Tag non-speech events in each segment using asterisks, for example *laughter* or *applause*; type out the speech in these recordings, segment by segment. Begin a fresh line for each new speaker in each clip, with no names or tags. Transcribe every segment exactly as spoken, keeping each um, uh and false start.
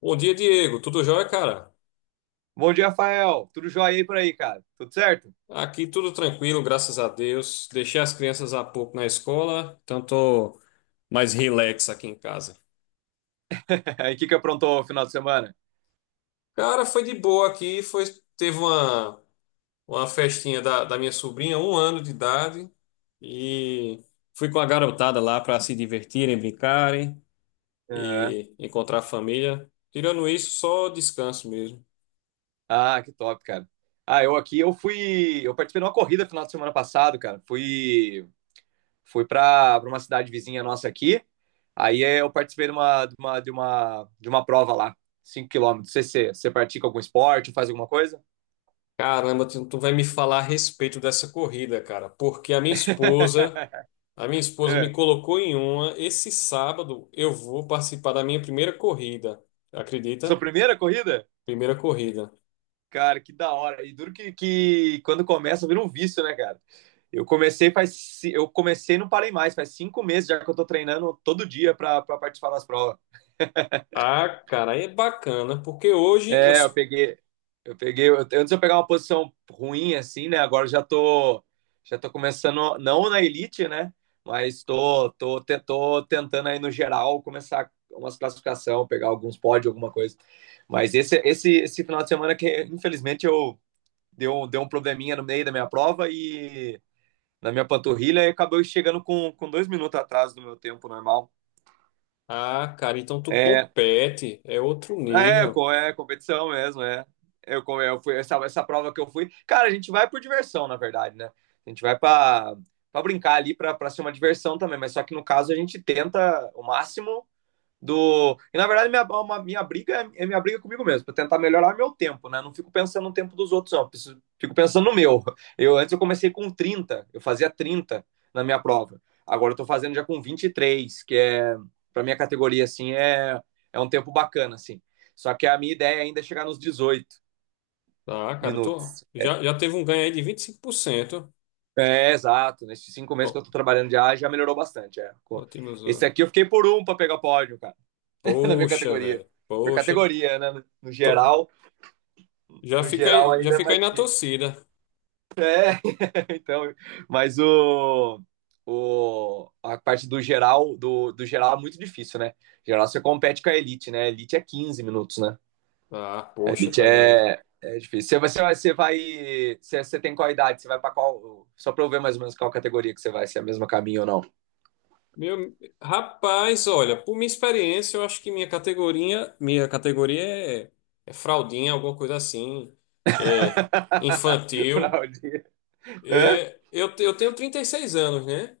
Bom dia, Diego. Tudo jóia, cara?
Bom dia, Rafael. Tudo jóia aí por aí, cara? Tudo certo?
Aqui tudo tranquilo, graças a Deus. Deixei as crianças há pouco na escola, então tô mais relax aqui em casa.
*laughs* E o que que aprontou o final de semana?
Cara, foi de boa aqui. Foi, teve uma, uma festinha da, da minha sobrinha, um ano de idade, e fui com a garotada lá para se divertirem, brincarem
Aham.
e encontrar a família. Tirando isso, só descanso mesmo.
Ah, que top, cara. Ah, eu aqui, eu fui, eu participei de uma corrida final de semana passado, cara. Fui, fui pra, pra uma cidade vizinha nossa aqui. Aí eh, eu participei de uma, de uma, de uma, de uma prova lá, cinco quilômetros. Você, você, você pratica algum esporte, faz alguma coisa?
Caramba, tu tu vai me falar a respeito dessa corrida, cara, porque a minha esposa,
*laughs*
a minha esposa me
É.
colocou em uma. Esse sábado eu vou participar da minha primeira corrida.
Sua
Acredita?
primeira corrida?
Primeira corrida.
Cara, que da hora. E duro que, que quando começa vira um vício, né, cara? Eu comecei faz, ci- eu comecei e não parei mais, faz cinco meses já que eu tô treinando todo dia pra pra participar das provas.
Ah, cara, aí é bacana, porque hoje eu.
É, eu
s-
peguei, eu peguei, eu- antes eu pegar uma posição ruim assim, né? Agora eu já tô, já tô começando, não na elite, né? Mas tô, tô, te- tô tentando aí no geral começar umas classificação, pegar alguns pódios, alguma coisa. Mas esse, esse, esse final de semana que infelizmente eu deu, deu um probleminha no meio da minha prova e na minha panturrilha e acabou chegando com, com dois minutos atrás do meu tempo normal.
Ah, cara, então tu
É,
compete, é outro
é,
nível.
co- é competição mesmo, é. Eu, co- eu fui, essa, essa prova que eu fui. Cara, a gente vai por diversão, na verdade, né? A gente vai pra, pra brincar ali, pra, pra ser uma diversão também, mas só que no caso a gente tenta o máximo do. E na verdade, minha, uma, minha briga é é minha briga comigo mesmo, para tentar melhorar meu tempo, né? Não fico pensando no tempo dos outros, não. preciso- Fico pensando no meu. Eu antes eu comecei com trinta, eu fazia trinta na minha prova. Agora eu tô fazendo já com vinte e três, que é para minha categoria assim é é um tempo bacana assim. Só que a minha ideia ainda é chegar nos dezoito
Ah, cara, tu
minutos.
já, já teve um ganho aí de vinte e cinco por cento.
É, exato. Nesses cinco meses que
Ó,
eu tô trabalhando, já, já melhorou bastante. É.
ótimos.
Esse
Ó.
aqui eu fiquei por um para pegar pódio, cara, *laughs* na minha
Poxa,
categoria.
velho.
Por
Poxa,
categoria, né? No
tô-
geral,
já
No
fica
geral,
aí, já
ainda é
fica aí
mais
na
difícil. *laughs*
torcida.
Então, mas o, o, a parte do geral, do, do geral é muito difícil, né? Geral você compete com a elite, né? A elite é quinze minutos, né?
Ah,
A
poxa,
elite
tá vendo aí?
é, é difícil. Você, você vai- você vai. Você, você tem qual idade? Você vai para qual. Só para eu ver mais ou menos qual categoria que você vai, se é a mesma caminho ou não.
Meu, rapaz, olha, por minha experiência, eu acho que minha categoria, minha categoria é, é fraldinha, alguma coisa assim, é
*laughs* Pra
infantil.
onde? Hã?
É, eu, te- eu tenho trinta e seis anos, né?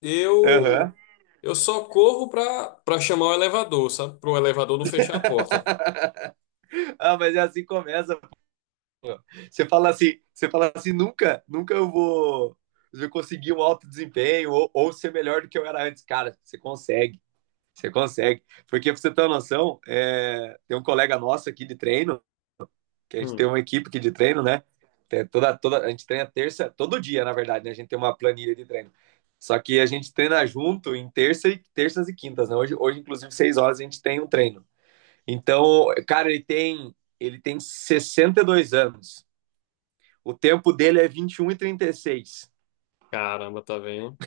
Eu
Aham.
eu só corro pra, pra chamar o elevador, sabe? Pro elevador não fechar a porta.
*laughs* Ah, mas é assim que começa. Você fala assim, você fala assim, nunca, nunca eu vou eu conseguir um alto desempenho ou, ou ser melhor do que eu era antes. Cara, você consegue, você consegue. Porque pra você ter uma noção, é, tem um colega nosso aqui de treino, que a gente tem
Hum,
uma equipe aqui de treino, né? Tem toda, toda, a gente treina terça, todo dia, na verdade, né? A gente tem uma planilha de treino. Só que a gente treina junto em terça e, terças e quintas, né? Hoje, hoje, inclusive, seis horas a gente tem um treino. Então, cara, ele tem, ele tem sessenta e dois anos. O tempo dele é vinte e um e e trinta e seis.
Caramba, tá vendo?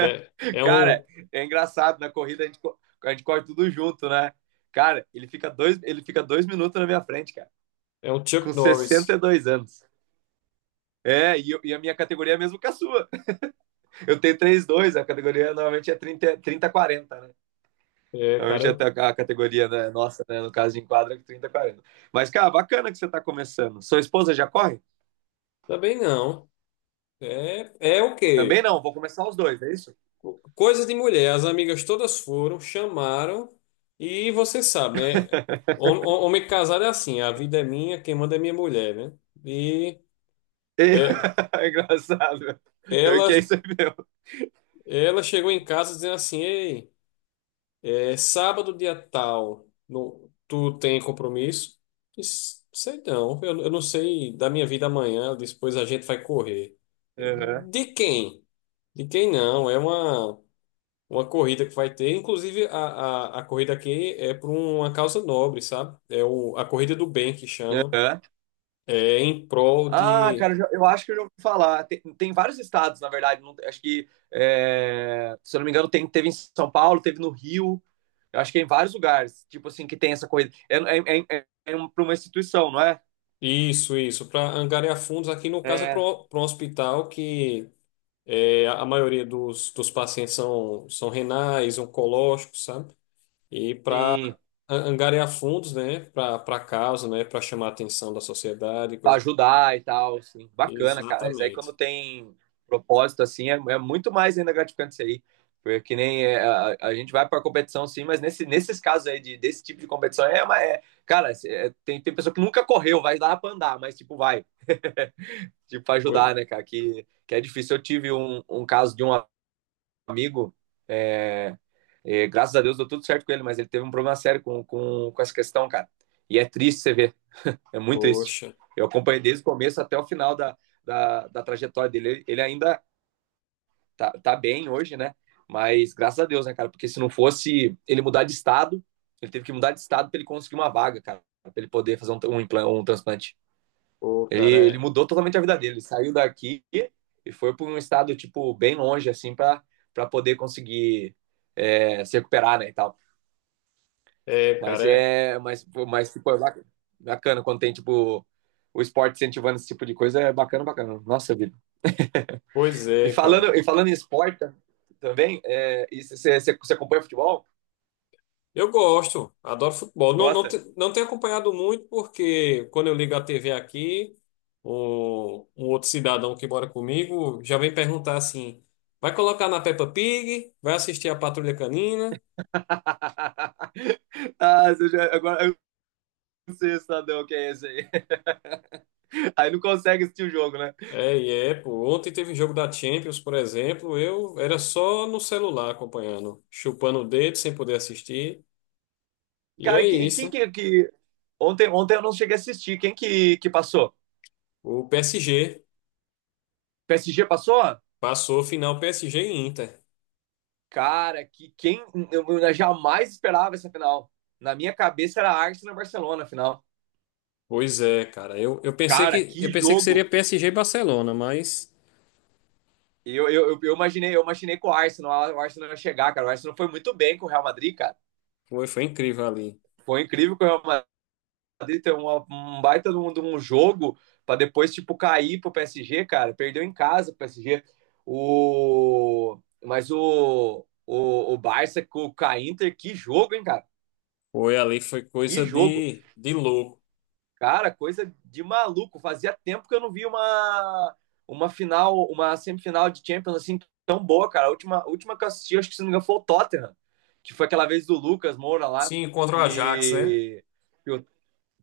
É, é
Cara,
um
é engraçado, na corrida a gente, a gente corre tudo junto, né? Cara, ele fica, dois, ele fica dois minutos na minha frente, cara,
é um
com
Chuck
sessenta
Norris.
e dois anos. É, e, eu, e a minha categoria é a mesma que a sua. Eu tenho três dois, a categoria normalmente é trinta quarenta, né?
É, cara,
Normalmente até
eu,
a categoria, né, nossa, né, no caso de enquadra, é trinta, quarenta. Mas, cara, bacana que você está começando. Sua esposa já corre?
também não. É, é o
Também
quê?
não, vou começar os dois, é isso?
Coisa de mulher, as amigas todas foram, chamaram, e você sabe, né?
*laughs*
Hom- hom- Homem casado é assim, a vida é minha, quem manda é minha mulher, né? E
É.
é,
*laughs* É engraçado. Pior
ela,
que é isso aí mesmo.
ela chegou em casa dizendo assim, ei, é sábado dia tal, no, tu tem compromisso? Eu Disse, sei não, eu, eu não sei da minha vida amanhã, depois a gente vai correr. Eu,
Aham,
De quem? De quem não? É uma. uma corrida que vai ter. Inclusive, a, a, a corrida aqui é por uma causa nobre, sabe? É o, a Corrida do Bem que chama.
aham.
É em prol
Ah,
de.
cara, eu já- eu acho que eu já ouvi falar. Tem, tem vários estados, na verdade. não- acho que, é, se eu não me engano, tem- teve em São Paulo, teve no Rio. Eu acho que é em vários lugares, tipo assim, que tem essa coisa. É, é, é, é um- pra uma instituição, não é?
Isso, isso. Para angariar fundos, aqui no caso é para
É,
um hospital que é, a maioria dos, dos pacientes são, são renais, oncológicos, sabe? E para
sim.
angariar fundos, né? Para para causa, né? Para chamar a atenção da sociedade,
Pra
coisa.
ajudar e tal, assim. Bacana, cara. Mas aí quando
Exatamente.
tem propósito, assim, é, é muito mais ainda gratificante isso aí. Porque que nem é, a, a gente vai pra competição, sim, mas nesse, nesses casos aí de, desse tipo de competição é uma. É, cara, é- é, tem, tem pessoa que nunca correu, vai dar pra andar, mas tipo, vai. *laughs* Tipo, pra ajudar,
Oi.
né, cara? Que, que é difícil. Eu tive um, um caso de um amigo. É, é, graças a Deus deu tudo certo com ele, mas ele teve um problema sério com, com, com essa questão, cara. E é triste você ver. É muito triste.
Poxa.
Eu acompanhei desde o começo até o final da, da, da trajetória dele. Ele ainda tá, tá bem hoje, né? Mas graças a Deus, né, cara? Porque se não fosse ele mudar de estado, ele teve que mudar de estado para ele conseguir uma vaga, cara, para ele poder fazer um, um, um transplante.
Pô,
Ele,
cara,
ele
é.
mudou totalmente a vida dele. Ele saiu daqui e foi para um estado, tipo, bem longe, assim, para poder conseguir é, se recuperar, né, e tal.
É, cara,
Mas
é.
é, mas, pô, mas tipo, é bac- bacana quando tem tipo o esporte incentivando esse tipo de coisa, é bacana, bacana. Nossa vida.
Pois
E
é,
falando,
cara.
e falando em esporte tam- também, é, e você você- você acompanha futebol?
Eu gosto, adoro futebol. Não, não,
Gosta?
te- não tenho acompanhado muito, porque quando eu ligo a T V aqui, o, um outro cidadão que mora comigo já vem perguntar assim: vai colocar na Peppa Pig? Vai assistir a Patrulha Canina?
*laughs* Ah, você já- agora eu não sei o cidadão que é esse aí. *laughs* Aí não consegue assistir o jogo, né?
É, e é, pô. Ontem teve jogo da Champions, por exemplo. Eu era só no celular acompanhando, chupando o dedo sem poder assistir. E
Cara,
é
e que- e
isso,
quem
né?
que, que- ontem, ontem eu não cheguei a assistir. Quem que, que passou?
O P S G
P S G passou?
passou. Final: P S G e Inter.
Cara, que quem eu, eu jamais esperava essa final. Na minha cabeça era Arsenal e Barcelona a final.
Pois é, cara. Eu, eu pensei
Cara,
que eu
que
pensei que seria
jogo!
P S G e Barcelona, mas
Eu, eu, eu- eu imaginei, eu imaginei com o Arsenal, o Arsenal ia chegar, cara. O Arsenal foi muito bem com o Real Madrid, cara.
foi, foi incrível ali.
Foi incrível que o Real Madrid ter uma- um baita de um, de um jogo para depois, tipo, cair pro P S G, cara. Perdeu em casa pro P S G. O... Mas o, o, o Barça com o Inter, que jogo, hein, cara?
Foi ali, foi
Que
coisa
jogo!
de, de louco.
Cara, coisa de maluco. Fazia tempo que eu não vi uma, uma final, uma semifinal de Champions assim tão boa, cara. A última, a última que eu assisti, acho que se não me engano, foi o Tottenham, que foi aquela vez do Lucas Moura lá,
Sim, contra o Ajax, né?
que, que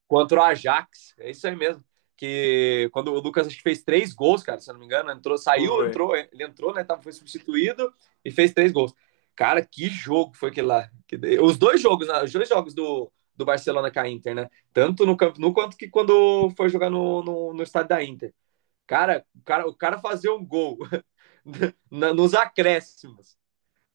contra o Ajax. É isso aí mesmo. Que quando o Lucas acho que fez três gols, cara, se eu não me engano, entrou, saiu,
Foi.
entrou, ele entrou, né? Foi substituído e fez três gols. Cara, que jogo foi aquele lá. Os dois jogos, né, os dois jogos do, do Barcelona com a Inter, né? Tanto no Camp Nou quanto que quando foi jogar no, no, no estádio da Inter. Cara, o cara, o cara fazia um gol *laughs* nos acréscimos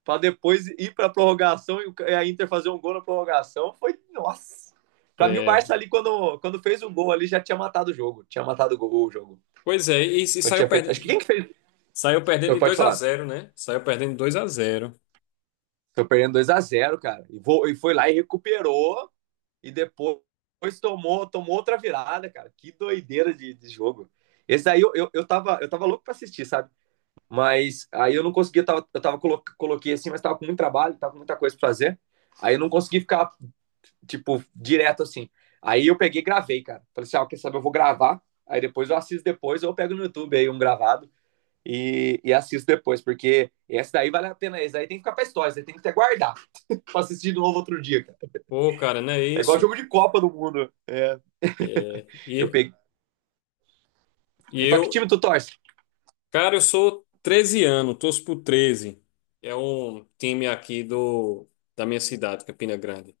para depois ir para a prorrogação e a Inter fazer um gol na prorrogação, foi nossa. Para mim o
É.
Barça ali quando, quando fez o gol ali já tinha matado o jogo, tinha matado o, gol, o jogo.
Pois é, e, e
Quando
saiu
tinha feito, acho que
perdendo,
quem que fez?
saiu perdendo
Eu
de
pode
dois a
falar.
zero, né? Saiu perdendo de dois a zero.
Foi perdendo dois a zero, cara. E, vou, e foi lá e recuperou e depois tomou, tomou outra virada, cara. Que doideira de, de jogo. Esse aí eu, eu, eu, tava, eu tava louco pra assistir, sabe? Mas aí eu não conseguia, eu tava, eu tava colo, coloquei assim, mas tava com muito trabalho, tava com muita coisa pra fazer. Aí eu não consegui ficar tipo, direto assim. Aí eu peguei e gravei, cara. Falei assim, ah, quer saber, eu vou gravar, aí depois eu assisto depois, ou eu pego no YouTube aí um gravado e, e assisto depois, porque esse daí vale a pena, esse daí tem que ficar pra história, esse daí tem que até guardar *laughs* pra assistir de novo outro dia, cara.
Pô, cara, não é
É igual
isso?
jogo de Copa do Mundo. É.
É,
Eu
e,
peguei.
e
E pra que
eu,
time tu torce?
cara, eu sou Treze anos, torço pro Treze. É um time aqui do da minha cidade, Campina Grande.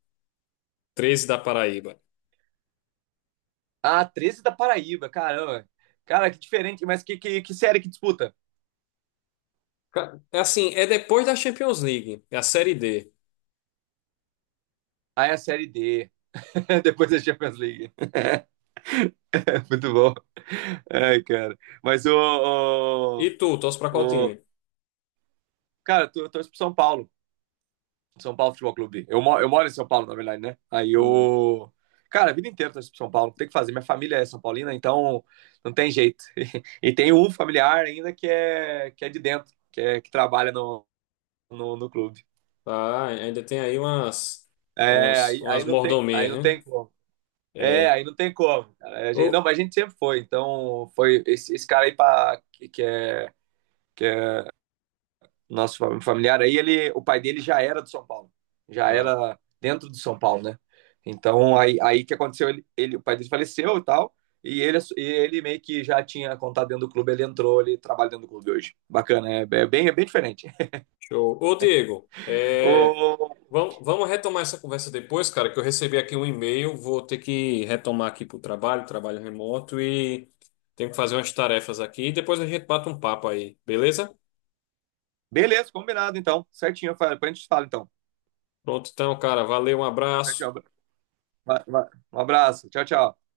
Treze da Paraíba.
Ah, treze da Paraíba, caramba. Cara, que diferente, mas que, que, que série que disputa?
Ca- é Assim, é depois da Champions League, é a Série D.
Ah, é a Série D. *laughs* Depois da Champions League. *laughs* Muito bom. Ai, cara. Mas
E
o...
tu, torce pra qual
o,
time?
o cara, eu torço pro São Paulo. São Paulo Futebol Clube. Eu, mo- eu moro em São Paulo, na verdade, né? Aí
Hum.
eu. Cara, a vida inteira eu torço pro São Paulo. Não tem o que fazer. Minha família é São Paulina, então não tem jeito. *laughs* E tem um familiar ainda que é, que é de dentro, que, é, que trabalha no, no, no clube.
Ah, ainda tem aí umas,
É,
umas,
aí,
umas
aí não tem, aí
mordomias,
não
né?
tem como. É,
É.
aí não tem como, cara. A gente- Não,
Ô,
mas a gente sempre foi. Então, foi esse, esse cara aí pra, que que é nosso familiar aí, ele, o pai dele já era do São Paulo, já
ah,
era dentro do São Paulo, né? Então aí, aí que aconteceu, ele, ele o pai dele faleceu e tal, e ele, ele meio que já tinha contato dentro do clube, ele entrou, ele trabalha dentro do clube hoje. Bacana, é, é bem, é bem diferente. *laughs*
show. Ô, Diego, é,
O,
vamos, vamos retomar essa conversa depois, cara, que eu recebi aqui um e-mail, vou ter que retomar aqui pro trabalho, trabalho remoto, e tenho que fazer umas tarefas aqui, e depois a gente bate um papo aí, beleza?
beleza, combinado então, certinho, depois a gente falar então.
Pronto, então, cara, valeu, um abraço.
Certinho, um abraço, tchau, tchau.